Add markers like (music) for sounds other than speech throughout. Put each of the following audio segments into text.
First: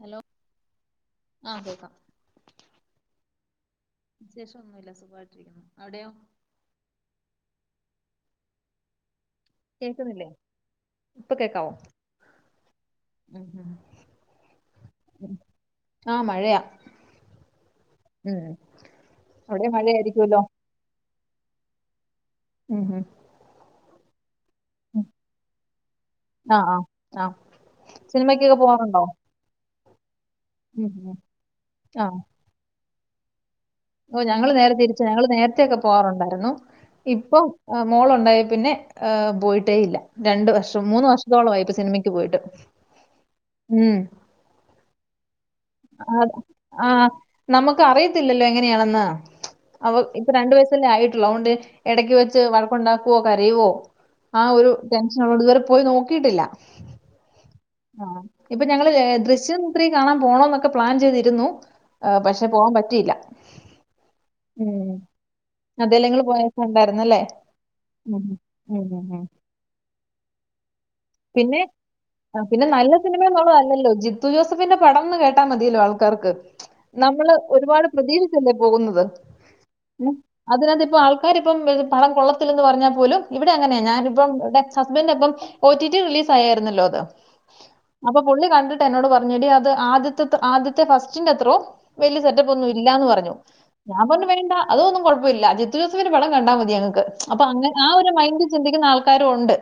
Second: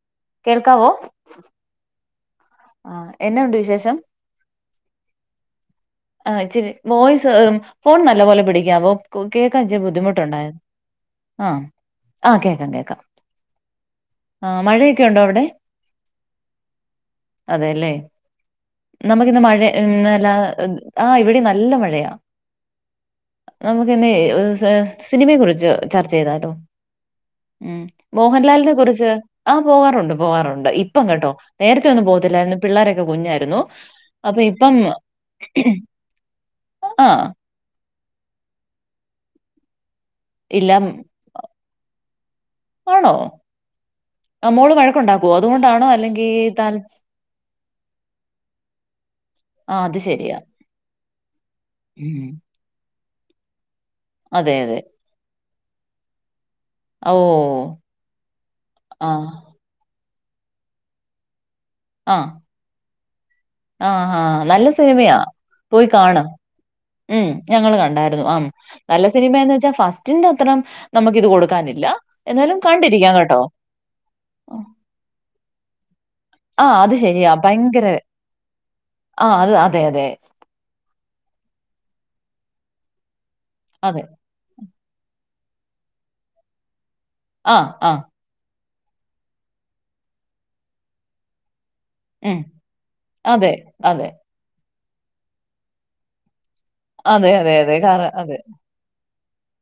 Hello കേൾക്കാവോ ആഹ് കേക്കാം ആ എന്നുണ്ട് വിശേഷം വിശേഷോന്നുവില്ല സുഖായിട്ടിരിക്കുന്നു അവടെയോ? (unintelligible) വോയിസ് ഫോൺ നല്ല പോലെ പിടിക്കാവോ കേക്കാ ഇച്ച കേൾക്കുന്നില്ലേ ബുദ്ധിമുട്ടുണ്ടാരുന്നു ഇപ്പൊ ആം കേക്കാവോ ആഹ് കേക്കാം കേക്കാം ഉം ഉം ആഹ് മഴയൊക്കെ ഒണ്ടോ അവടെ? ആഹ് മഴയാ അതെല്ലേ ഉം നമുക്കിന്ന് മഴേ അവിടെ അല്ല മഴയായിരിക്കുമല്ലോ ആഹ് ഇവടേം നല്ല മഴയാ ഉം ഉം നമുക്കിന്നെ ഉം. സിനിമേ കുറിച്ച് ചർച്ച ചെയ്താലോ? ആ ആ ആ ഉം സിനിമയ്ക്കൊക്കെ മോഹൻലാലിനെ പോവാറുണ്ടോ കുറിച്ച് ആഹ് പോകാറുണ്ട് പോകാറുണ്ട് ഉം ഇപ്പം ഉം കേട്ടോ നേരത്തെ ഒന്നും പോകത്തില്ലായിരുന്നു പിള്ളേരൊക്കെ കുഞ്ഞാരുന്നു ഓഹ് ഞങ്ങള് നേരെ തിരിച്ചാ ഞങ്ങള് നേരത്തൊക്കെ പോവാറുണ്ടാരുന്നു ആ ഇപ്പോ ആഹ് മോളോണ്ടായെ പിന്നെ ഏഹ് പോയിട്ടേ ഇല്ല രണ്ടു ഇല്ല വർഷം മൂന്ന് വർഷത്തോളായിപ്പോ സിനിമക്ക് പോയിട്ട് ഉം ആഹ് മോള് വഴക്കൊണ്ടാക്കുവോ അതുകൊണ്ടാ അത് ആഹ് നമുക്ക് അറിയത്തില്ലല്ലോ എങ്ങനെയാണെന്ന് ആ അവ അത് ഇപ്പോ ശെരിയാ. രണ്ടു വയസല്ലേ ആയിട്ടുള്ളു അതുകൊണ്ട് എടക്ക് ഉം. വെച്ച് വഴ ക്കൊണ്ടാക്കുവോ കരയുവോ ആ അതെ ഒരു അതെ. ടെൻഷനൊള്ളൊണ്ട് ഇതുവരെ പോയി നോക്കിട്ടില്ല ഓ! ആഹ് ഇപ്പോ ഞങ്ങള് ആ. ദൃശ്യം ത്രീ കാണാൻ പോകണംന്നൊക്കെ പ്ലാൻ ചെയ്തിരുന്നു ആഹ് പഷേ പോകാൻ പറ്റിലാ ആഹ് ആഹ് നല്ല സിനിമയാ പോയി അതേല്ലേ കാണ് ഇങ്ങള് പോയപ്പോ ഉണ്ടായിരുന്നല്ലേ ഉം ഞങ്ങള് ഉം കണ്ടായിരുന്നു അം ഉം ഉം നല്ല ഉം സിനിമേന്ന് വെച്ചാ ഫസ്റ്റിന്റെ അത്രം നമക്കിത് പിന്നെ കൊടുക്കാനില്ല എന്നാലും കണ്ടിരിക്കാം കേട്ടോ അല്ലല്ലോ ജി ത്തു ജോസഫിന്റെ പടംന്ന് കേട്ടാ മതിയല്ലോ ആൾക്കാർക്ക് ആ അത് ശെരിയാ. നമ്മള് ഭയങ്കര ഒരുപാട് പ്രതീഷിച്ചല്ലേ പോകുന്നത് ആ അത് അതെ അതെ. ഉം അതിനകത്ത് ഇപ്പം ആൾക്കാർ ഇപ്പം പടം കൊള്ളത്തില്ലന്ന് പറഞ്ഞാൽ പോലും ഇവിടെ അങ്ങനെയാ അതെ. ഞാനിപ്പം ടെ ഹസ്ബൻഡ് അപ്പം ഒ ടി ടി റിലീസ് ആയായിരുന്നല്ലോ അത് ആഹ് ആഹ് അപ്പൊ പുള്ളി കണ്ടിട്ട് എന്നോട് പറഞ്ഞു എടി അത് ആദ്യത്തെത്ത ആദ്യത്തെ ഫസ്റ്റിന്റെ അത്രോം വെല്യ ഉം. സെറ്റപ്പ് ഒന്നും ഇല്ലാന്ന് പറഞ്ഞു അതെ. ഞാൻ അതെ. പറഞ്ഞു വേണ്ട അതു ഒന്നും കുഴപ്പ ഇല്ല. ജിത്തു ജോസഫ് ൻ്റെ പടം കണ്ടാ മതി ഞങ്ങൾക്ക് അതെ അപ്പൊ അതെ അങ്ങ അതെ. ആ കാര ഒരു അതെ. മൈൻഡ് ചിന്തിക്കുന്ന ആൾ കാരു ഉണ്ട്.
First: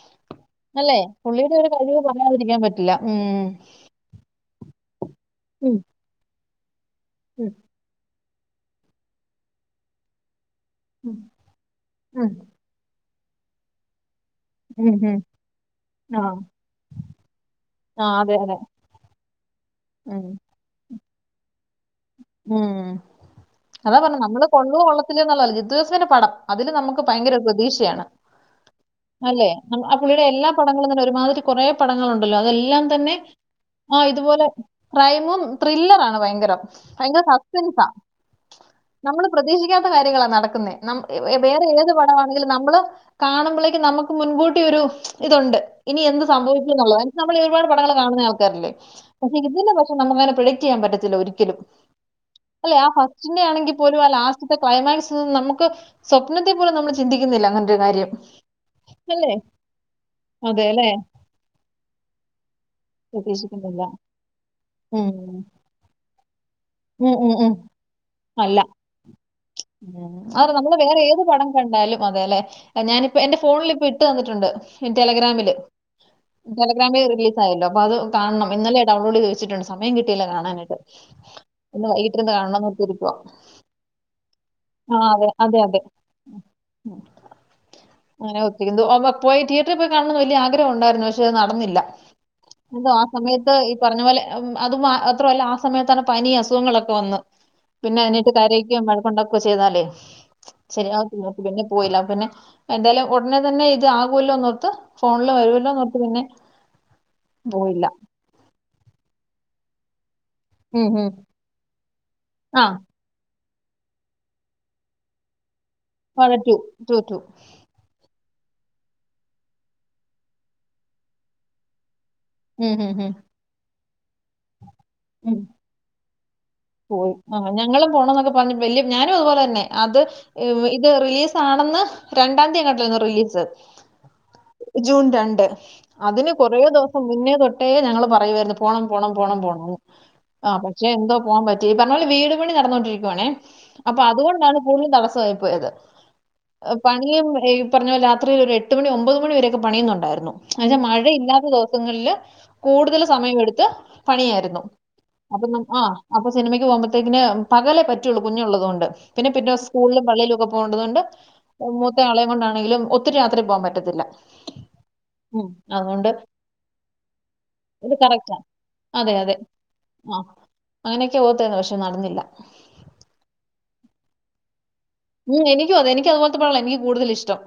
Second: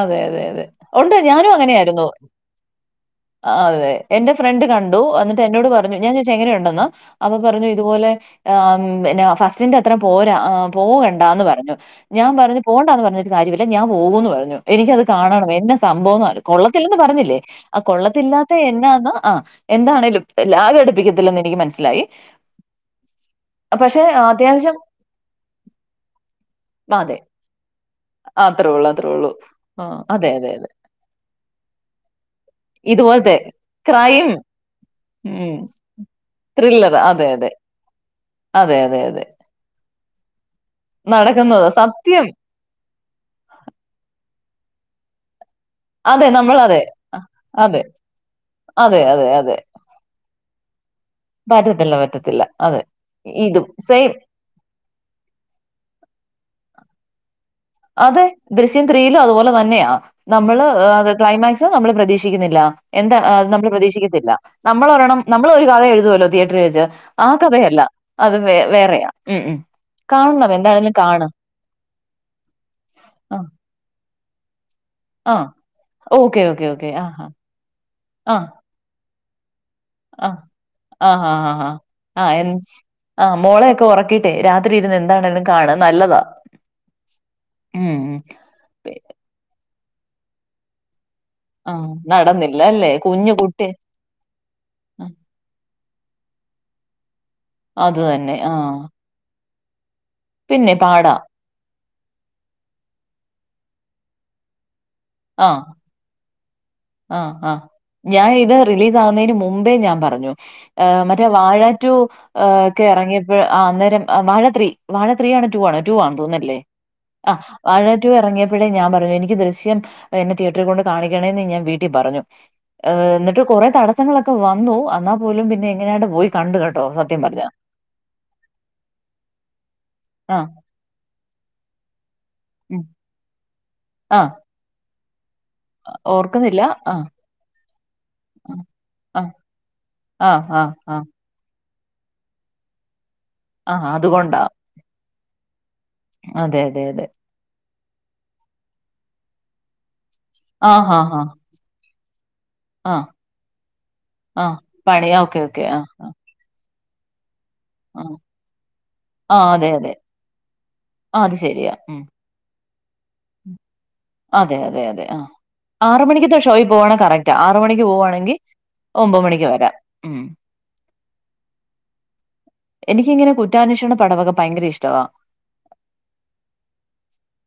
അതെ അതെ അതെ അല്ലേ ഉണ്ട് ഞാനും പുള്ളിയുടെ ഒരു കഴിവ് അങ്ങനെയായിരുന്നു. പറയാതിരിക്കാൻ പറ്റില്ല ഉം ആ, അതെ. എന്റെ ഫ്രണ്ട് കണ്ടു എന്നിട്ട് എന്നോട് ഉം പറഞ്ഞു ഞാൻ ചോയിച്ചു എങ്ങനെ ഉണ്ടെന്ന് അപ്പൊ പറഞ്ഞു ഇതുപോലെ ഏഹ് ന്നെ ഫസ്റ്റിന്റെ അത്ര പോരാ ഉം പോവണ്ടാ എന്ന് പറഞ്ഞു ഉം ഞാൻ പറഞ്ഞു പോണ്ടാന്ന് പറഞ്ഞിട്ട് കാര്യവില്ല ഞാൻ പോകൂന്ന് പറഞ്ഞു ഉം ഉം എനിക്കത് ഉം കാണണം എന്നാ ആ സംഭവംന്ന കൊള്ളത്തില്ലന്ന് പറഞ്ഞില്ലേ ആ അതെ കൊള്ളത്തില്ലാത്ത അതെ എന്നാന്ന് ആഹ് എന്താണേലും ഉം ലാരും അടുപ്പിക്കത്തില്ലന്ന് എനിക്ക് മനസ്സിലായി ഉം അതാ പക്ഷെ പറഞ്ഞത് നമ്മള് അത്യാവശ്യം കൊള്ളുവോ കൊള്ളത്തില്ലെയോന്നുള്ളതല്ല ജിത്തു ജോസഫിന്റെ പടം അതില് നമുക്ക് അതെ. ഭയങ്കര ഒരു പ്രതീക്ഷയാണ് അത്രേ ഉള്ളു അത്രേ ഉള്ളു അല്ലേ ആ പുള്ളിയുടെ എല്ലാ പടങ്ങളും തന്നെ ഒരുമാതിരി കൊറെ പടങ്ങളുണ്ടല്ലോ അതെല്ലാം തന്നെ ഇതുപോലത്തെ ആഹ് ക്രൈം, ഇതുപോലെ ക്രൈമും ത്രില്ലറാണ് ഭയങ്കരം ത്രില്ലർ ഭയങ്കര അതെ, അതെ. സസ്പെൻസാ അതെ, അതെ, അതെ. നമ്മള് പ്രതീക്ഷിക്കാത്ത കാര്യങ്ങളാ നടക്കുന്നേ നം വെ വേറെ നടക്കുന്നത് ഏത് സത്യം. പടമാണെലും നമ്മള് കാണുമ്പളേക്കും നമുക്ക് മുൻകൂട്ടി ഒരു ഇതുണ്ട് ഇനി എന്ത് അതെ നമ്മൾ സംഭവിക്കും അതെ എന്നുള്ളത് (unintelligible) അ- നമ്മൾ ഒരുപാട് അതെ പടങ്ങൾ കാണുന്ന ആൾക്കാരല്ലേ അതെ അതെ പക്ഷെ ഇതില് പ ക്ഷെ നമുക്കങ്ങനെ പ്രെഡിക്റ്റെയ്യാൻ പറ്റത്തില്ല ഒരി പാറ്റത്തില്ല പറ്റത്തില്ല അല്ലെ അതെ ആ ഫസ്റ്റിന്റെ ഇതും ആണെങ്കി പോലും ആ സെയിം ലാസ്റ്റ് ത്തെ ക്ലൈമാക്സ് നമുക്ക് സ്വപ്നത്തി പോലു നമ്മൾ ചിന്തിക്കുന്നില്ല അങ്ങൻ അതെ ദൃശ്യം ത്രീയിലും അതുപോലെ തന്നെയാ അതെ നമ്മള് അല്ലേ ഏഹ് അ ക്ലൈമാക്സ് ല് നമ്മൾ പ്രതീക്ഷിക്കുന്നില്ല എന്താ നമ്മൾ പ്രതീക്ഷിക്കുന്നില്ല പ്രതീക്ഷിക്കത്തില്ല നമ്മൾ ഉം. ഒരെണം നമ്മൾ ഒര് കഥ എഴുതുവല്ലോ തിയേറ്ററി വെച്ച് ഉം, ആ ഉം, ഉം. കഥയല്ല അത് വേ വേറെയാ ഉം ഉം ആഹ് കാണണം നമ്മള് എന്താണെങ്കിലും വേറെ ഏത് കാണ് പടം കണ്ടാലും അതെല്ലെ ഞാനിപ്പോ ആ എന്റെ ഫോണിലിപ്പ ഇട്ട് തന്നിട്ടുണ്ട് ആ ടെലഗ്രാമില് ഓക്കെ ഓക്കെ ഓക്കെ ആ ടെലഗ്രാമില് റിലീസ് ആയല്ലോ അപ്പൊ അത് ആ ആ കാണണം ഇന്നലെയാ ഡൗൺലോഡ് ചെയ്ത് വെച്ചിട്ടുണ്ട് സമയം കിട്ടില്ല ആ കാണാനായിട്ട് ആ ആ ആ ഇന്ന് ആ വൈകിട്ടിരിന്ന് എൻ കാണണംന്ന് ഓർത്തിരിക്കുവാ ആ മോളെയൊക്കെ ഉറക്കിയിട്ടെ രാത്രി ആ ഇരുന്ന് എന്താണേ അതെ ര്ന്ന് അതെ കാണാൻ അതെ നല്ലതാ ഉം ഉം (unintelligible) ഒമ പോയി തിയറ്ററിൽ പോയി കാണണംന്ന് വലിയ ആഗ്രഹ ഉണ്ടായിരുന്നു. പഷ് ഷെ അത് നടന്നില്ല. ആഹ് നടന്നില്ല അല്ലേ എന്തോ ആ കുഞ്ഞു സമയത്ത് കുട്ടി ഈ പറഞ്ഞ പോലെ അതുമാത്രവല്ല ആ സമയത്താണ് പനി അസുഖങ്ങളൊക്കെ വന്ന് അത് പിന്നെ അതിനെയിട്ട് തന്നെ ആഹ് കരയിക്കാൻ വയ ത്തോണ്ടാ ക്കചെയ്താലേ പിന്നെ പാടാം ശരിയാവത്തില്ലോർ പിന്നെ പോയില്ല പിന്നെ എന്തായാലും ഉടനെ തന്നെ ഇത് ആകൂല്ലോന്നോർത്ത് ഫോണിൽ ആഹ് വരൂല്ലോന്നോർ ത്ത് പിന്നെ ആഹ് ആഹ് പോയില്ല ഞാൻ ഇത് റിലീസ് ആവുന്നേന് മുമ്പേ ഞാൻ പറഞ്ഞു ഉം ഏഹ് ഉം മറ്റേ വാഴ ടു ഏഹ് ആ ഒക്കെ എറങ്ങിയപ്പോ ആഹ് അന്നേരം വാഴ ത്രീ വാഴ ത്രീ ആണ് ടൂ ആണൊ ടു ആണ് അവിടെ ടു തോന്നുന്നല്ലേ ടു ടു ആഹ് വാഴ റ്റു എറങ്ങിയപ്പഴേ ഞാൻ പറഞ്ഞു എനിക്ക് ദൃശ്യം എന്നെ തിയേറ്ററി കൊണ്ട് കാണിക്കണേ ന്ന് ഞാൻ വീട്ടിൽ പറഞ്ഞു ഉം ഉം ഏഹ് ഉം എന്നിട്ട് കുറെ തടസ്സങ്ങളൊക്കെ വന്നു അന്നാൽ ഉം. പോലും പിന്നെ എങ്ങനെയാണ്ട് പോയി കണ്ടു കേ പോയി ആ ഞങ്ങളും പോണം ന്നൊക്കെ പറഞ്ഞ് വല്യ ഞാനും അത് പോലെന്നെ അത് ആഹ് ഇ ഇത് റിലീസ് ആണെന്ന് രണ്ടാം തീയതി അങ്ങട്ടില്ലാർന്നോ റിലീസ് ആഹ് ജൂൺ രണ്ട് അതിന് കൊറേ ഓർക്കുന്നില്ല ദിവസം ആഹ് മുന്നേ തൊട്ടേ ഞങ്ങള് പറയുയായിരുന്നു ആഹ് പോണം പോണം പോണം പോണം ന്ന് ആഹ് ആഹ് ആഹ് പോകാൻ പറ്റി പറഞ്ഞ പോല് വീട് പണി നടന്നുകൊണ്ടിരിക്കുവാണേ ആഹ് അപ്പൊ അതുകൊണ്ടാ അതുകൊണ്ടാണ് സ്കൂളിനും തടസ്സായി പോയത് അതെ അതെ അതെ പണിയും ഈ ഈപറഞ്ഞ പോലെ രാത്രില് ഒരേട്ട് മണി ഒൻമ്പത് മണിവരെയൊക്കെ പണിയുന്നുണ്ടായിരുന്നു എന്നാ ആഹ് ഹാ മഴ ഹാ ഇല്ലാത്ത ദിവസങ്ങളില് കൂടുതൽ ആഹ് സമയം എടുത്ത് ആഹ് പണിയായിരുന്നു പണി ഓക്കെ അപ്പൊ ഓക്കെ നം ആഹ് അപ്പൊ സിനിമക്ക് പോവ്മ്പത്തേക്ക്ന് ആഹ് പകലേപറ്റൊള്ളു കുഞ്ഞുള്ളതോണ്ട് പിന്നെ ആഹ് അതെ അതെ പിന്നസ്കൂളിലും പള്ളീലും ഒക്കെ പോണ്ടതോണ്ട് ആഹ് അത് ശരിയാ മൂത്ത ഉം ആളെ കൊണ്ടാണെങ്കിലും ഒത് ഒത്തിരി രാത്രി പോകാൻ പറ്റത്തില്ല അതെ അതെ അതെ ആഹ് ആറ് അതുകൊണ്ട് മണിക്കത്തെ ഷോയിൽ പോവാണെ കറക്റ്റാ ആറ് മണിക്ക് ഇത് പോവാണെങ്കിൽ കറക്റ്റാ അതെ ഒമ്പത് അതെ മണിക്ക് വരാം ആ ഉം അങ്ങനെയൊക്കെ ഓർത്തേര്ന്നു പക്ഷെ നടന്നില്ല എനിക്കിങ്ങനെ കുറ്റാന്വേഷണ പടമൊക്കെ ഭയങ്കര ഇഷ്ടവാ ആഹ് എനിക്കും അതെ എനിക്കതുപോലത്തെ പടാ എനിക്ക് കൂടുതൽ ഇഷ്ടം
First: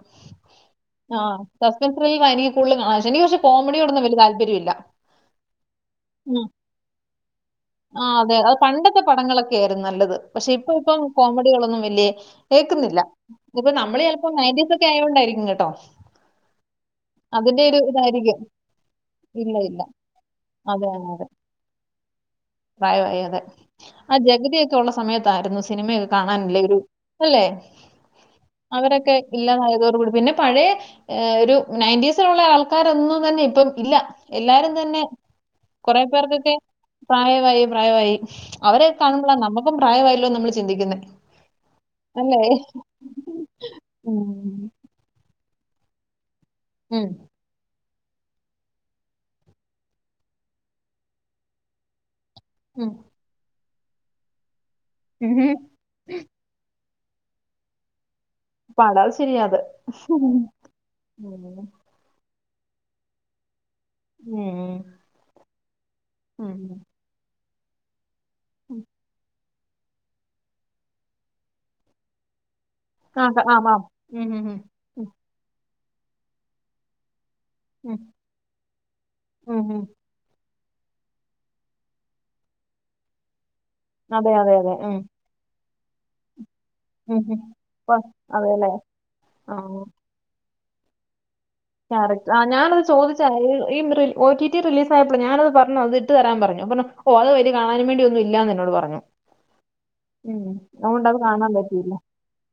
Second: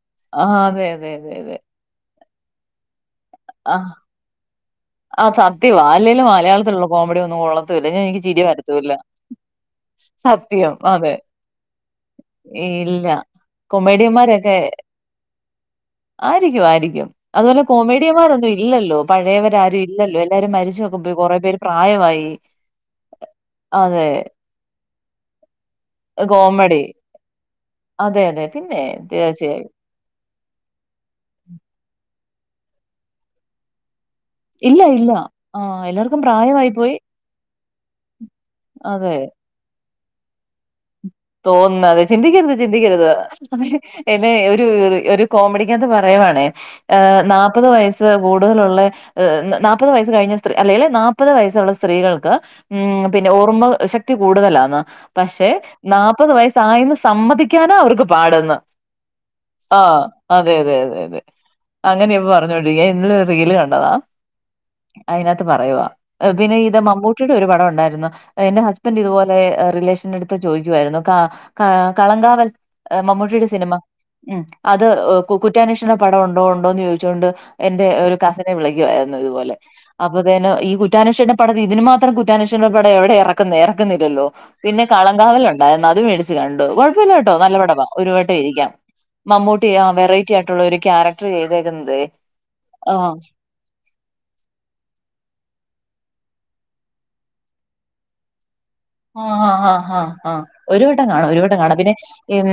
ആഹ് അതെ അതെ അതെ അതെ ആഹ് ത്രൽ എനിക്ക് കൂടുതൽകാണാനിഷ്ടം എനിപഷേ ആഹ് കോമഡിയോടൊന്നുംവല്യ താല്പര്യല്ല ആഹ് സത്യമാ അല്ലേലും മലയാളത്തിലുള്ള കോമഡി ഒന്നും കൊള്ളത്തി ആ അതെ അത് പണ്ടത്തെ പടങ്ങളൊക്കെ ആയിരുന്നു നല്ലത് പക്ഷെ സത്യം ഇപ്പ ഇപ്പൊ അതെ കോമഡികളൊന്നും വല്യ ഏൽക്കുന്നില്ല ഇല്ല ഇനിപ്പൊ നമ്മള് ചിലപ്പോ കൊമേഡിയന്മാരൊക്കെ നയന്റീസ് ഒക്കെ ആയോണ്ടായിരിക്കും കേട്ടോ ആയിരിക്കും ആയിരിക്കും അതുപോലെ അതിന്റെ ഒരു ഇതായിരിക്കും. കോമേഡിയന്മാരൊന്നും ഇല്ലല്ലോ ഇല്ല പഴയവരാ ഇല്ല. രും ഇല്ലല്ലോ എല്ലാരും മരിചോക്കെ പോയി കൊറേ പേര് പ്രായവായി പ്രായവായി അതെ ആ ജഗതിയൊക്കെ ഉള്ള സമയത്തായിരുന്നു സിനിമയൊക്കെ കാണാൻ അല്ലേ ഒരു കോമഡി. അല്ലേ അതെ, അതെ. പിന്നെ അവരെക്കെ തീർച്ചയായും. ഇല്ലാതായതോടുകൂടി പിന്നെ പഴേഒരു നയന്റീസിലുള്ള ആൾക്കാരൊന്നും തന്നെ ഇപ്പം ഇല്ല എല്ലാരും ഇല്ല, തന്നെ ഇല്ല. ആ കൊറെ എല്ലാവർക്കും പേർക്കൊക്കെ പ്രായമായി പോയി. പ്രായവായി പ്രായവായി അവരെ അതെ. കാണുമ്പോള നമ്മുക്കും പ്രായമായില്ലോ നമ്മള് ചിന്തിക്കുന്ന തോന്ന്ന്നത് ചിന്തിക്കരുത് ചിന്തിക്കരുത് എന്നെ ഒരു ഉം. ഒരു കോമഡിക്കകത്ത് പറയുവാണേ ഏ ഉം. നാല്പ്പത് വയസ് കൂടുതലുള്ളെ നാല്പ്പത് വയസ് കഴിഞ്ഞ സ്ത്രീ അല്ലെങ്കിൽ നാപ്പത് വയസ്സുള്ള സ്ത്രീകൾക്ക് ഉം പിന്നെ ഓർമ്മ ശക്തി കൂടുതലാന്ന് പക്ഷെ ഉഹും. നാല്പ്പത് വയസ്സായിന്ന് സമ്മതിക്കാനാ അവർക്ക് പാടന്ന് പടാ ശരിയാ അത്. ആഹ് അതെ അതെ അതെ അതെ ഉം. അങ്ങനെയ ഇപ്പ പറഞ്ഞൊണ്ടിരിക്ക ഞൻ ഇന്നലെ ഒരു റീല് കണ്ടതാ അതിനകത്ത് പറയവാ പിന്നെ ഉം. ഇത് മമ്മൂട്ടിയുടെ ഒരു പടം ഉണ്ടായിരുന്നു എന്റെ ഹസ്ബന്റ് ഇതുപോലെ റിലേഷൻ എടു ചോയ്ക്കു വായിരുന്നു ക കളങ്കാവൽ ആ ക മമ്മൂട്ടിടെ ആം സിനമ ആം. ഉം അത് കുറ്റാന്വേഷണ പടം ഉണ്ടോ ഉണ്ടോ എന്ന് ചോദിച്ചുകൊണ്ട് എന്റെ ഉം. ഒരു കസിനെ വിളിക്കുവായിരുന്നു ഇതുപോലെ ഉം ഉം. അ ആഹ് ഈ കുറ്റാനുഷേൻ പടം ഇതിന് മാത്രം കുറ്റാനുഷൻ പടം എവിടെ ഇറക്ക എർക്കുന്നില്ലല്ലോ അതെ അതെ അതെ. പിന്നെ ഉം. കളംങ്കാവലുണ്ടായിരുന്ന് അത് മേടിച്ചച്ച് കണ്ട് കെഴ ഉം ഉം. (unintelligible) നല്ലപടവാ പ്പ ഒരു വട്ടം അതേല്ലേ? ഇരിക്കാം ആ മമ്മൂട്ടി ആഹ് വെറൈറ്റി ആയിട്ടുള്ള ഒരു ക്യാരക്ടർ ചെയ്ത് ക്യാരറ്റ് ആഹ് ഞാനത് ചോദിച്ചാ ഈ മ്റി ഓടിടി റിലീസ് ആയപ്പോ ഞാനത് പറഞ്ഞു അത് ഇട്ട് തരാൻ പറഞ്ഞു ഓ അത് വല്യയാ കാണാനൻ വേണ്ടിയന്നും ഇല്ല എന്നോട് പറഞ്ഞു ആഹ് ആഹ് ആഹ് ഉം. ഒരു വട്ടം അതുകൊണ്ട് അത് കാണും ഒരു കാണാൻ വട്ടം കാണും പറ്റിയില്ല. പിന്നെ ഉം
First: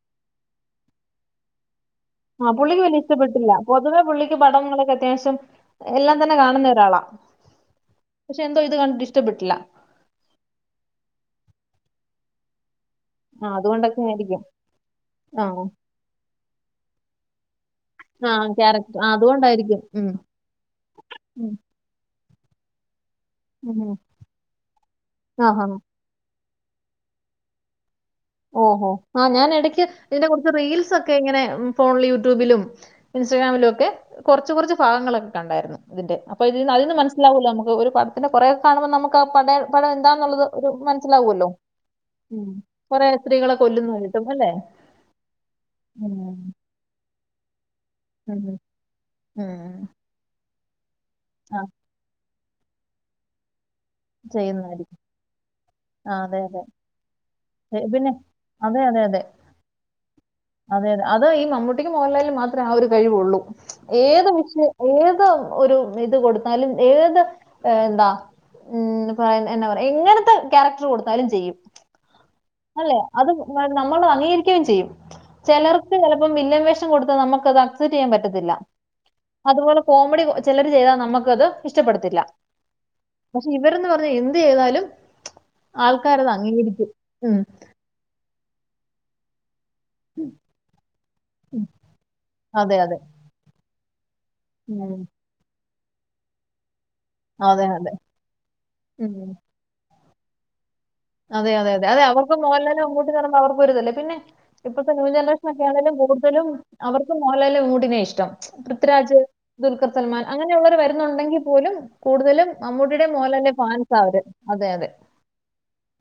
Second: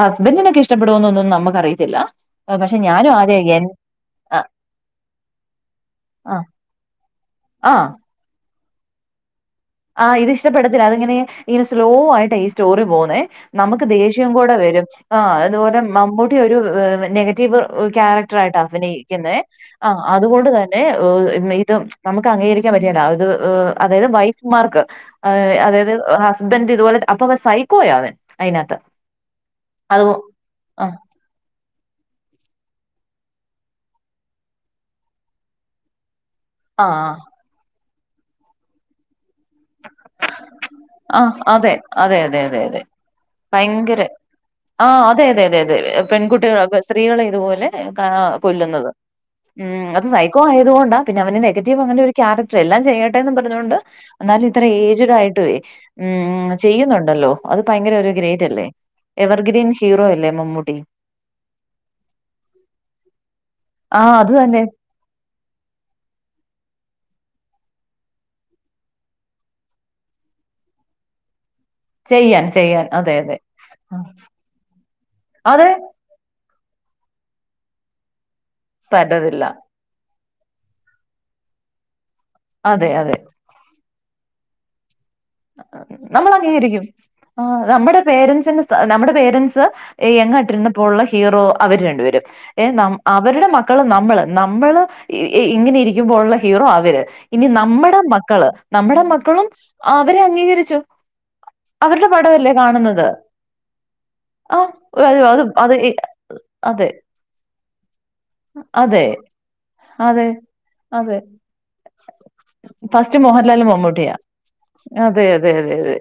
ഹസ്ബൻഡിനൊക്കെ ഇഷ്ടപ്പെടുോന്നൊന്നും നമുക്ക് അറിയത്തില്ല ആഹ് പുള്ളിക്ക് വലിയ ഇഷ്ടപ്പെട്ടില്ല പൊതുവേ പുള്ളിക്ക് ആഹ് പടങ്ങളൊക്കെ അത്യാവശ്യം എല്ലാം തന്നെ ആഹ് കാണുന്ന ഒരാളാ ആഹ് പക്ഷെ എന്തോ ഇത് കണ്ടിട്ട് ഇഷ്ടപെട്ടില്ല ആഹ് ഇത് ഇഷ്ടപ്പെത്തില്ല അത് ഇങ്ങനെ ഇങ്ങനെ സ്ലോ ആയിട്ടാ ഈ സ്റ്റോറി പോകുന്ന് ആ നമുക്ക് അതുകൊണ്ടൊക്കെ ദേഷ്യം ആയിരിക്കും കൂടെ വരും ആഹ് ആ അതുപോലെ മമ്മൂട്ടി ഒരു നെഗറ്റീവ് ആ ക്യാരക്ടറായിട്ടാ ക്യാരക്ടർ ആ അഭിനയിക്കുന്നെ അതുകൊണ്ടായിരിക്കും ആ ഉം അതുകൊണ്ട് തന്നെ ഉം ഇതും നമുക്ക് അംഗീകരിക്കാൻപറ്റ്കേല അത് ഉം. ഉം. അതായത് വൈറ്റ്മാർക്ക് ആഹാ അതായത് ഹുസ്ബന്റ് ഇതുപോലെ അപ്പൊ അവൻ സൈക്കോയാണ് ഓഹോ ആഹ് ഞാൻ ഇടക്ക് ഇതിന്റെ കൊറച്ച് ആഹ് റീൽസ്ഒ ക്കെ ഇങ്ങനെ ഫോണിൽ യൂട്യൂബിലും ഇൻസ്റ്റാഗ്രാമിലും ഒക്കെ കൊറച്ച് കൊറച്ച് ഭാഗങ്ങളൊക്കെ കണ്ടായിര്ന്ന് ഇതിന്റെ അപ്പ അതുനല്ല ആഹ് മനസിലാവൂല നമുക്ക് ഒരു പടത്തിന്റെ കുറെ ഒക്കെ കാണുമ്പോ നമക്ക് ഒരു പടത്തിന്റെ കൊറെ കാണുമ്പൊ നമുക്ക് ആ പടം എന്താന്നുള്ളത് ഒരു ആഹ് മനസ്സിലാവുമല്ലോ അതെ അതെ ഉം. അതെതെ അതെ കുറെ സ്ത്രീകളെ ഭയങ്കര കൊല്ലുന്നതായിട്ടും അല്ലേ ആഹ് അതെതെ അതെതെ ഉം പെൺകുട്ടിക സ്ത്രീകളെ ഇതുപോലെ കാ ഉം കൊല്ലുന്നത് ഉം അത് സൈക്കോ ആയതുകൊണ്ടാ പിന്നെ അവന് ആ നെഗറ്റീവ് അങ്ങനെ ഒരു ക്യാരക്ടറ് എല്ലാം ചെയ്യട്ടെന്ന് പറഞ്ഞുകൊണ്ട് എന്നാലും ഇത്ര ചെയ്യുന്നതായിരിക്കും. ഏജ്ഡ് ആയിട്ടുവേ ആ അതെ ഉം അതെ. ചെയ്യുന്നുണ്ടല്ലോ അത് ഏ, ഭയങ്കര ഒരു പിന്നെ ഗ്രേറ്റ് അല്ലേ എവർഗ്രീൻ ഹീറോ അല്ലേ മമ്മൂ അതെതെ അത് ഈ മമ്മൂട്ടിക്ക് മോഹൻലാലിനും മാത്രമേ ആ ഒരു കഴിവുള്ളൂ ആ ഏത് അത് തന്നെ വിഷയം ഏത് ഒരു ഇത് കൊടുത്താലും ഏത് എന്താ ഉം എന്നാ പറയാ എങ്ങനത്തെ ക്യാരക്ടർ കൊടുത്താലും ചെയ്യും ചെയ്യാൻ ചെയ്യാൻ അല്ലെ അതെ അത് അതെ നമ്മൾ അംഗീകരിക്കുകയും ചെയ്യും അതെ ചെലർക്ക് ചെലപ്പോ വില്ലൻ വേഷം കൊടുത്താൽ നമുക്കത് അസെപ്റ്റ് ചെയ്യാൻ പറ്റത്തില്ല പറ്റത്തില്ല അതുപോലെ കോമഡി ചെലര്ചെയ്താൽ നമ്മ ക്കത് ഇഷ്ടപ്പെടത്തില്ല അതെ അതെ പക്ഷെ ഇവരന്ന് പറഞ്ഞ എന്തെ യ്താലും നമ്മൾ അംഗീകരിക്കും ആഹ് നമ്മുടെ പേരൻസിന് നമ്മുടെ പേരൻസ് യെങ്ങാട്ടിരുന്നപ്പോൾ ഉള്ള ഹീറോ അവര് രണ്ട് പരും ഏ അതെ അതെ. അവരുടെ മക്കള് നമ്മള് നമ്മള് ഉം. ഇങ്ങനെ ഇരിക്കുമ്പോഴുള്ള ഹീറോ അവര് ഇനി അതെ അതെ. നമ്മുടെ മക്കള് നമ്മുടെ ഉം. മക്കളും അവരെ അംഗീകരിച്ചു അതെ അതെ അതെ അവരുടെ അവർക്കും പടമല്ലേ മോഹൻലാല് കാണുന്നത് മമ്മൂട്ടിന്ന് പറയുമ്പൊ അവർക്കും ഒരു ഇതല്ലേ പിന്നെ ആ ഇപ്പഴത്തെ അത് അത് ന്യൂജർനേഷൻ ഒക്കെ അതെ ആണെങ്കിലും കൂടുതലും അതെ അവർക്ക് മോഹൻലാലിനേം മമ്മൂട്ടി നെ ആ ഇഷ്ട്ടം പൃഥ്വിരാജ് ദുൽഖർ സൽമാൻ അതെ അങ്ങനെയുള്ളവർ അതെ വരുന്നുണ്ടെങ്കിൽ പോലും കൂടുതലും മമ്മൂട്ടിയുടെയും ഫസ്റ്റ് മോഹൻലാലിന്റെയും മോഹൻലാല് ഫാൻസാ മമ്മൂട്ടിയാ അവര് അതെ അതെ അതെ അതെ അതെ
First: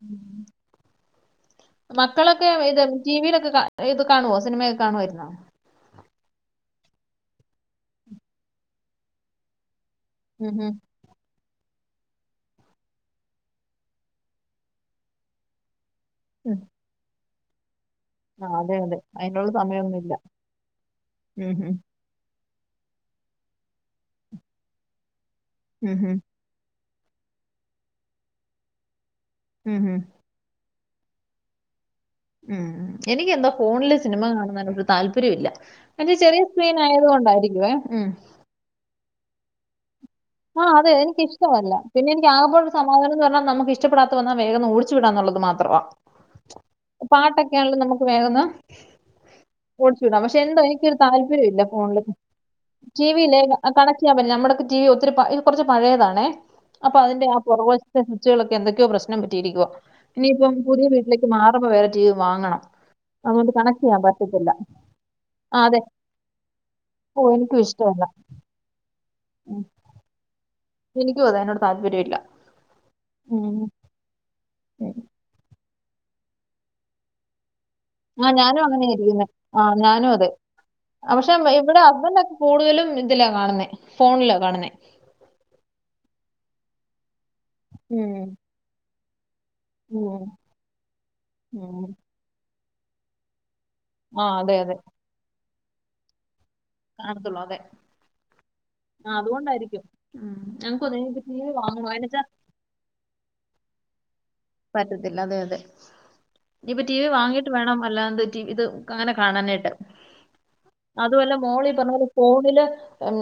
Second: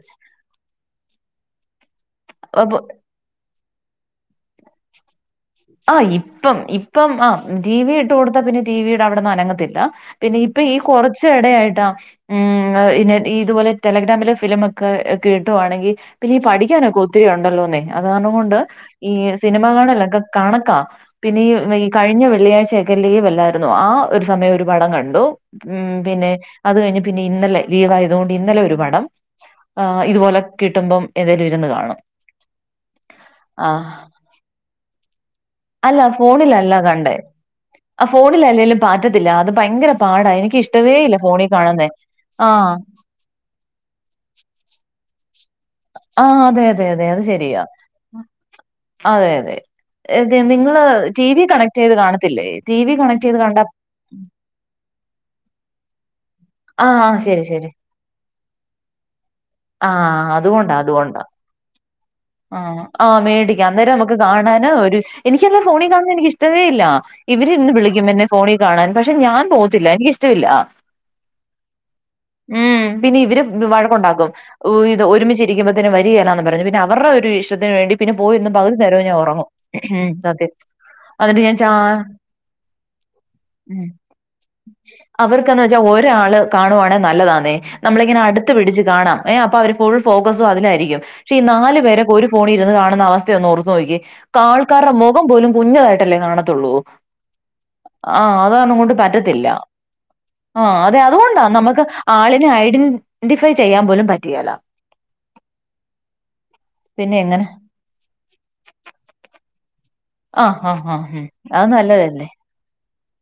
മക്കളൊക്കെ അപ്പൊ ഇത് ടി വിയിലൊക്കെ ഇത് കാണുവോ സിനിമയൊക്കെ കാണുവായിരുന്നാ ആഹ് ഇപ്പം ഇപ്പം ആ ടി വി ഇട്ട് കൊടുത്ത പിന്നെ ടി വിയുടെ അവിടന്ന് അനങ്ങത്തില്ല പിന്നെ ഉം ഇപ്പ ഉം ഈ കുറച്ച് ഇടആയിട്ടാ ഉം (unintelligible) ഇതുപോലെ ടെലഗ്രാമിലെ ഫിലിമൊക്കെ കി ട്ടുവാണെങ്കി പിന്നെ ഈ ഉം. പഠിക്കാനൊക്കെ ഒത്തിരി ഉണ്ടല്ലോന്നെ അത് കാരണം ആ, കൊണ്ട് അതെ അതെ ഈ അതിനുള്ള സിനിമ സമയമൊന്നുമില്ല കാണല്ലൊക്ക കണക്കാ പിന്നെ ഉം ഉം ഈ (unintelligible) കഴിഞ്ഞ വെള്ളിയാഴ്ച്ചയൊക്കെ ലീവല്ലായിരുന്നോ ആ ഒരു സമയം ഒരു പടം കണ്ടു ഉം പിന്നെ അത്കഴിഞ്ഞ് പിന്നെ ഇന്നലെ ലീവായതുകൊണ്ട് ഇന്നലെ ഒരു പടം ഉം ആഹ് ഇതുപോലെ കിട്ടുമ്പം ഏതേലും ഇരുന്ന് കാണും ഉം എനിക്ക് എന്തോ ആഹ് ഫോണില് സിനിമ കാണുന്നതിനോട് ഒരു താല്പര്യം ഇല്ല അല്ല എന്റെ ചെറിയ സ്ക്രീൻ ആയത് കൊണ്ടായിരിക്കുവെ ഉം ഇതിലല്ലെലും പാറ്റത്തില്ല അത് ഭയങ്കര പാടാ. എനിക്ക് ആഹ് അതെ ഇഷ്ടവേ ഇല്ല ഫോണി എനിക്കിഷ്ട്ടവല്ല കാണുന്നേ. പിന്നെ എനിക്ക്ആകപ്പാടെ ആഹ്. ഒരു സമാധാനം എന്ന് പറഞ്ഞൽ നമുക്ക് ഇഷ് ട്ടപ്പെടാത്ത വന്ന വേഗന്ന് ഓ ടിച്ചു വിടാന്നുള്ളത് മാത്രവാ ആ അതെ അതെ അതെ അത് ശരിയാ നമുക്ക് വേഗം ഒന്ന് അതെ അതെ ഓടിച്ചു വിടാം പക്ഷെ എന്തെയ് എന്തോ നിങ്ങള് എനിക്കൊരു ടി വി താല്പര്യം ഇല്ല കണക്റ്റെയ് ഫോണിൽ കാണത്തില്ലേ ടി വി കണക്റ്റെയ്ത് കണ്ട (unintelligible) നമ്മുടെക്കെ ടീവി ഒത്തിരി ഇത് കുറച്ച് പഴയതാണെ അപ്പോ ആഹ് അതിന്റെ ആ ശരി, ശരി. പുറക് വശത്തെ സ്വിച്ച്കളൊക്ക എന്തൊക്കെയോ പ്രശ്നം പറ്റിയിരിക്കുകയാ ഇനി ആഹ് ഇപ്പം അതുകൊണ്ടാ, പുതിയ അതുകൊണ്ടാ. വീട്ടിലേക്ക് മാറുമ്പോൾ വേറെ ടിവി വാങ്ങണം ആഹ്. ആഹ് അതുകൊണ്ട് കണക്ട് ചെയ്യാൻ പറ്റത്തില്ല ആ എനിക്കങ്ങ് അതെ ഫോണിൽ കാണുന്ന എനിക്ക് ഇഷ്ട്ടമേ അല്ല. ഓ ഇവര് എനിക്കും ഇന്ന് ഇഷ്ടമല്ല വിളിക്കും എന്നെ ഫോണി കാണാൻ പക്ഷെ ഞാൻ ഉം. പോകത്തില്ല എനിക്കിഷ്ട്ടല്ലാ എനിക്കും അതെ അതിനോട് താല്പര്യമില്ല ഉം പിന്നെ ഇവര് ഉം. വഴക്കുണ്ടാക്കും ഉവ്വി ഉം. ഇത് ഒരുമിച്ചിരിക്കുമ്പത്തിന് (unintelligible) പറഞ്ഞു പിന്നെ അവരുടെ ഒരു ഇഷ്ട്ടത്തിന് വേണ്ടി പിന്നെ ആ പോയി ഇന്ന് ഞാനും പകൽ അങ്ങനെ നേരോ ഞാൻ ഇരിക്കുന്നത് ഒറങ്ങും ആ ഞാനും അതെ (unintelligible) പക്ഷെ ഇവിടെ ഹസ്ബന്റൊക്കെ കൂടുതലും ഇതിലാ കാണുന്നെ ഫോണില കാണുന്നേ. അവർക്കന്ന് വെച്ചാൽ ഒരാള് കാണുവാണെ നല്ലതാന്നേ ഉം, നമ്മളിങ്ങനെ അടുത്ത് പിടിച്ച് കാണാം ഏഹ് അപ്പോ അവര് ഫുൾ ഉം, ഫോക്കസും അതിലായിരിക്കും. ക്ഷെ ഈ നാല് ഉം. പേരൊക്കെ ഒരു ഫോണി ഇരുന്ന് കാണുന്ന അവസ്ഥ ഒന്ന് ഓർത്തു നോക്കിക്കെ ആ അതെ അതെ ആൾക്കാരുടെ മൊഖം പോലും കുഞ്ഞതായിട്ടല്ലെ കാണത്തുള്ളൂ. കാണത്തൊള്ളു അതെ ആഹ് അതാണങ്ങോട്ട് ആ, പറ്റത്തില്ല. അതുകൊണ്ടായിരിക്കും ഉം. ആഹ് ഞങ്ങൾക്കും അതെ ഇനിയിപ്പോ ടി അതുകൊണ്ടാ വി നമ്മക്ക് വാങ്ങണോ അതിനുവെച്ചാ ആളിനെ ഐഡിൻ ന്റിഫൈ ചെയ്യാൻ പോലും പറ്റിയേല്ല പറ്റത്തില്ല അതെ അതെ. ഇഞ്ഞിപ്പം ടി വി പിന്നെ എങ്ങനെ വാങ്ങിയിട്ട് വേണം അല്ലാത് റ്റി വി ഇത് അങ്ങനെ കാണാനായിട്ട്. ആഹ് ആഹ് ആഹ് ഉം അതുവല്ല അത് മോളി ഈ പർഞ്ഞ പോലെ നല്ലതല്ലേ ഫോണില്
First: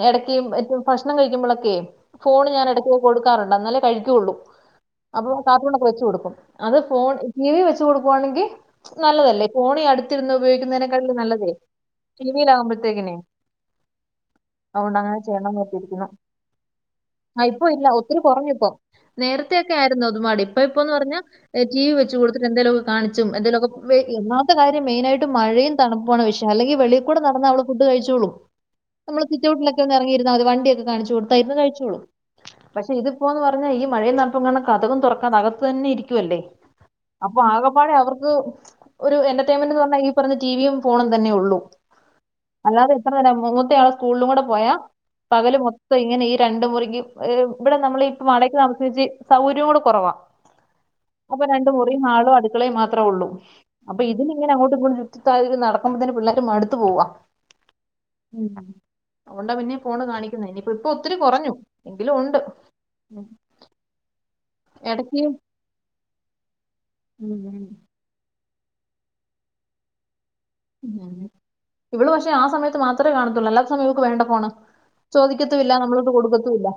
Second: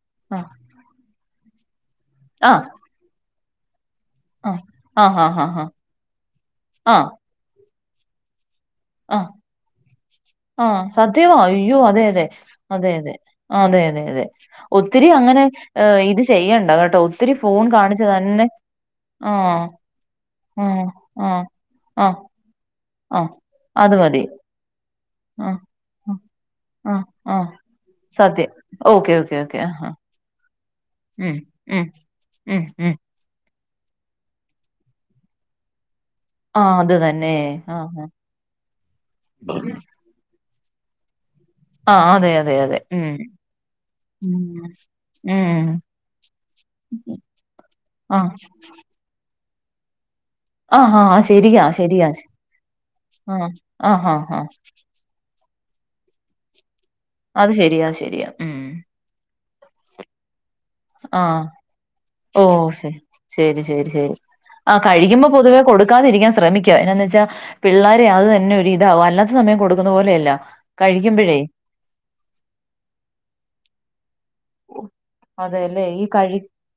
എടയ്ക്ക് ആഹ് (unintelligible) ഭക്ഷണം കഴിക്കുമ്പൊളയ്ക്കെ ഫോണ് ആഹ് ഞാൻ ഇടയ്ക്ക് കൊടുക്കാറുണ്ട് എന്നാലെ കഴിക്കു തൊള്ളൂ. ആഹ് അപ്പോ ആഹ് ആഹ് ആഹ് കാർട്ടൂണൊക്കെ വെച്ച് കൊടുക്കും അത് ആഹ് ഫോൺ ടി വി വെച്ച് കൊടുക്കുവാണെങ്കി ആഹ് നല്ലതല്ലെ ഫോണി അടുത്തിരുന്ന് ആഹ് ഉപയോഗിക്കുന്നതിനേക്കാട്ടിലും സത്യവാ നല്ലതെ അയ്യോ അതെ അതെ ടി വി അതെ അതെ യിലാകുമ്പതന്നെയ്ക്നെ അതെ അതെ അതെ ഒത്തിരി അങ്ങനെ ചെയ്യണം നോക്കിയിരിക്കുന്നു ഇത് ചെയ്യണ്ട കെട്ടോ ഒത്തിരി ഫോൺ കാണിച്ച് തന്നെ പ്പോ ആഹ് നേരത്തെക്കെ ആയിരുന്നു അത് മടി ആഹ് ഇപ്പോന്ന് പറഞ്ഞാ ആഹ് ടി വി വെച്ച് ആഹ് കൊടുത്തിട്ട് എന്തേലൊക്കെ കാണിച്ചും ആഹ് എന്തേലൊക്കെ അത് (unintelligible) മതി ഒന്നാമത്തെ കാര്യം മെയ്നായിട്ട് ആഹ് മഴയും ആഹ് തണുപ്പാണ്‌ വിഷയം അല്ലെങ്കിൽ വെളീൽ ആഹ് കൂടെ ആഹ് നടന്ന അവള് ഫുഡ് കഴിച്ചോളും സത്യം ഓക്കെ നമ്മള് ഓക്കെ ഓക്കെ ആഹ് സിറ്റൗട്ടിലൊക്കെ ആഹ് ഒന്ന് ഇറങ്ങിയിരാൽമതി വണ്ടിയൊക്കെ കാണിച്ച് ഉം കൊടുത്തായിരുന്നുന്ന് ഉം കഴിച്ചോളും ഉം പക്ഷെ ഉം ഇതിപ്പോന്ന് പറഞ്ഞാ ഈ മഴയും തണുപ്പും കാരണം കതകും തുറക്കാതെ അകത് തന്നെ ഇരി തു അല്ലെ. ആഹ് അത് തന്നെ അപ്പോ ആകപ്പാടെ ആഹ് അവർക്ക് ഒരു എന്റർടൈമെന്റ് ആഹ് എന്ന് പറഞ്ഞ ഇ പറഞ്ഞ ടി വി യും ഫോണും തന്നെ ഉള്ളൂ. ആഹ് അതെ അതെ അതെ അല്ലാതെ ഉം ഇത്ര നേരം മൂത്തയാള് സ്കൂളിലും ഉം കൂടെ പോയ പകല് ഉം മൊത്തം ഇങ്ങനെ ഈ രണ്ടു മുറിക്ക് ഇവിടെ നമ്മള് ഇപ്പ ആഹ് വാടകക്ക് താമസിച്ച് സൗകര്യം കൂടെ കുറവാ. ആഹ് ആഹ് അപ്പ ശരിയാ രണ്ട് മുറിം ശരിയാ ഹാളും അടുക്കളെയും മാത്രേ ഉള്ളൂ. ആഹ് അപ്പോ ആഹ് ഇതില് ആഹ് ആഹ് ഇങ്ങനെ അങ്ങോട്ടും ഇങ്ങോട്ടും (unintelligible) നടക്കുമ്പോഴത്തിന് പിള്ളേർക്ക് മടുത്തു പോവാ അത് ശരിയാ ശരിയാ ഉം അതോണ്ട പിന്നീം ഫോണ് കാണി ക്കുന്നെ നിപ്പൊപ്പൊ ആഹ് ഓ ശെ ശരി ശരി ശരി ആഹ് എടക്ക് കഴിക്കുമ്പോ പൊതുവെ കൊടുക്കാതിരിക്കൻ ശ്രമിക്ക എന്നനാന്ന് വെച്ചാ ഉം പിള്ളേര് തെ അത് തന്നെ ഒരുരിതാവും അല്ലാത്ത സമയം കൊടുക്കുന്ന പോലെയല്ല ഉം കഴിക്കുമ്പഴേ ഇവള് പക്ഷെ ആ സമയത്ത് മാത്ര കാണത്തുള്ളൂ അല്ലാത്ത സമയം ഇവൾക്ക് വേണ്ട ഫോണ് ചോദിക്കത്തുല്ല അതെല്ലേ ഈ നമ്മളൊട്ട് കഴി കൊടുക്കത്തുല്ല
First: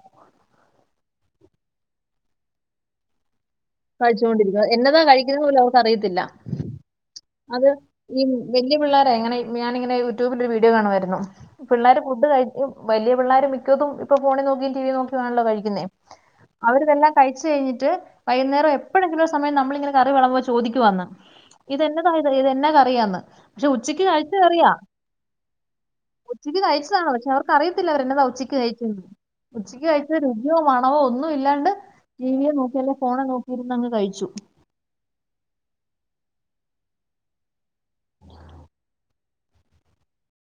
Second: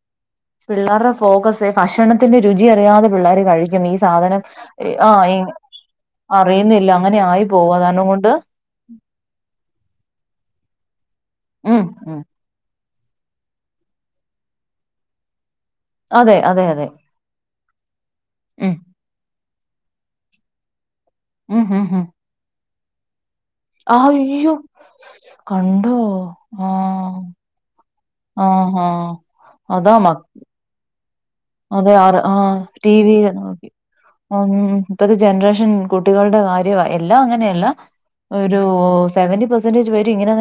പിള്ളേരുടെ ഫോക്കസേ ഭക്ഷണത്തിന്റെ രുചി അറിയാതെ പിള്ളോര് കഴിച്ചു ഈ സാധനം കഴിച്ചോണ്ടിരിക്കും എന്നതാ ആഹ് ഈ കഴിക്കുന്നത് പോലും അവർക്ക് അറിയത്തില്ല അറിയുന്നില്ല അങ്ങനെ ആയി അത് പോവും കാരണം ഈ കൊണ്ട് വല്ല്യ പിള്ളോര ഇങ്ങനെ ഞാനിങ്ങനെ യൂട്യൂബില് ഒരു വീഡിയോ കാണുവായിരുന്നു ഉം പിള്ളേര് ഉം ഫുഡ് കഴി വലിയ പിള്ളേര് മിക്കതും ഇപ്പൊ ഫോണി നോക്കിം ടി വി നോക്കി ആണല്ലോ കഴിക്കുന്നേ അതെ അതെ അതെ അവരിതെല്ലാം കഴിച്ച് കഴിഞ്ഞിട്ട് വൈകുന്നേരം ഉം എപ്പോഴെങ്കിലോ സമയം നമ്മളിങ്ങനെ കറി വിളമ്പ്പോൾ ചോദിക്കുവാന്ന് ഉം ഇത് ഉം ഉം എന്നതാ ഇത് ഇത് എന്നാ കറിയാന്ന് പക്ഷെ ഉച്ചക്ക് കഴിച്ച അയ്യോ കറിയ കണ്ടോ ഉച്ചക്ക് കഴിച്ചതാണ് ആഹ് പക്ഷെ അവർക്ക് അറിയത്തില്ല അവര് എന്നതാ ഉച്ചക്ക് ആഹ് കഴിച്ചതെന്ന് ആഹ് ഉച്ചക്ക് അതാ മ കഴിച്ച രുചിയോ മണ ണമോ ഒന്നും ഇല്ലാണ്ട് അതെ അറി- ആ ടിവിയെ ആഹ് ടി നോക്കിയല്ലെ വി ഫോണെ നോക്കി നോക്കിയിരുന്നങ്ങ് കഴിച്ചു ഉം ഇപ്പത്തെ ജനറേഷൻ കുട്ടികളുടെ കാര്യവാ എല്ലാം അങ്ങനെയല്ല ഒരു സെവന്റി പെസെന്റേജ് പേരും ഇങ്ങനെതന്നെ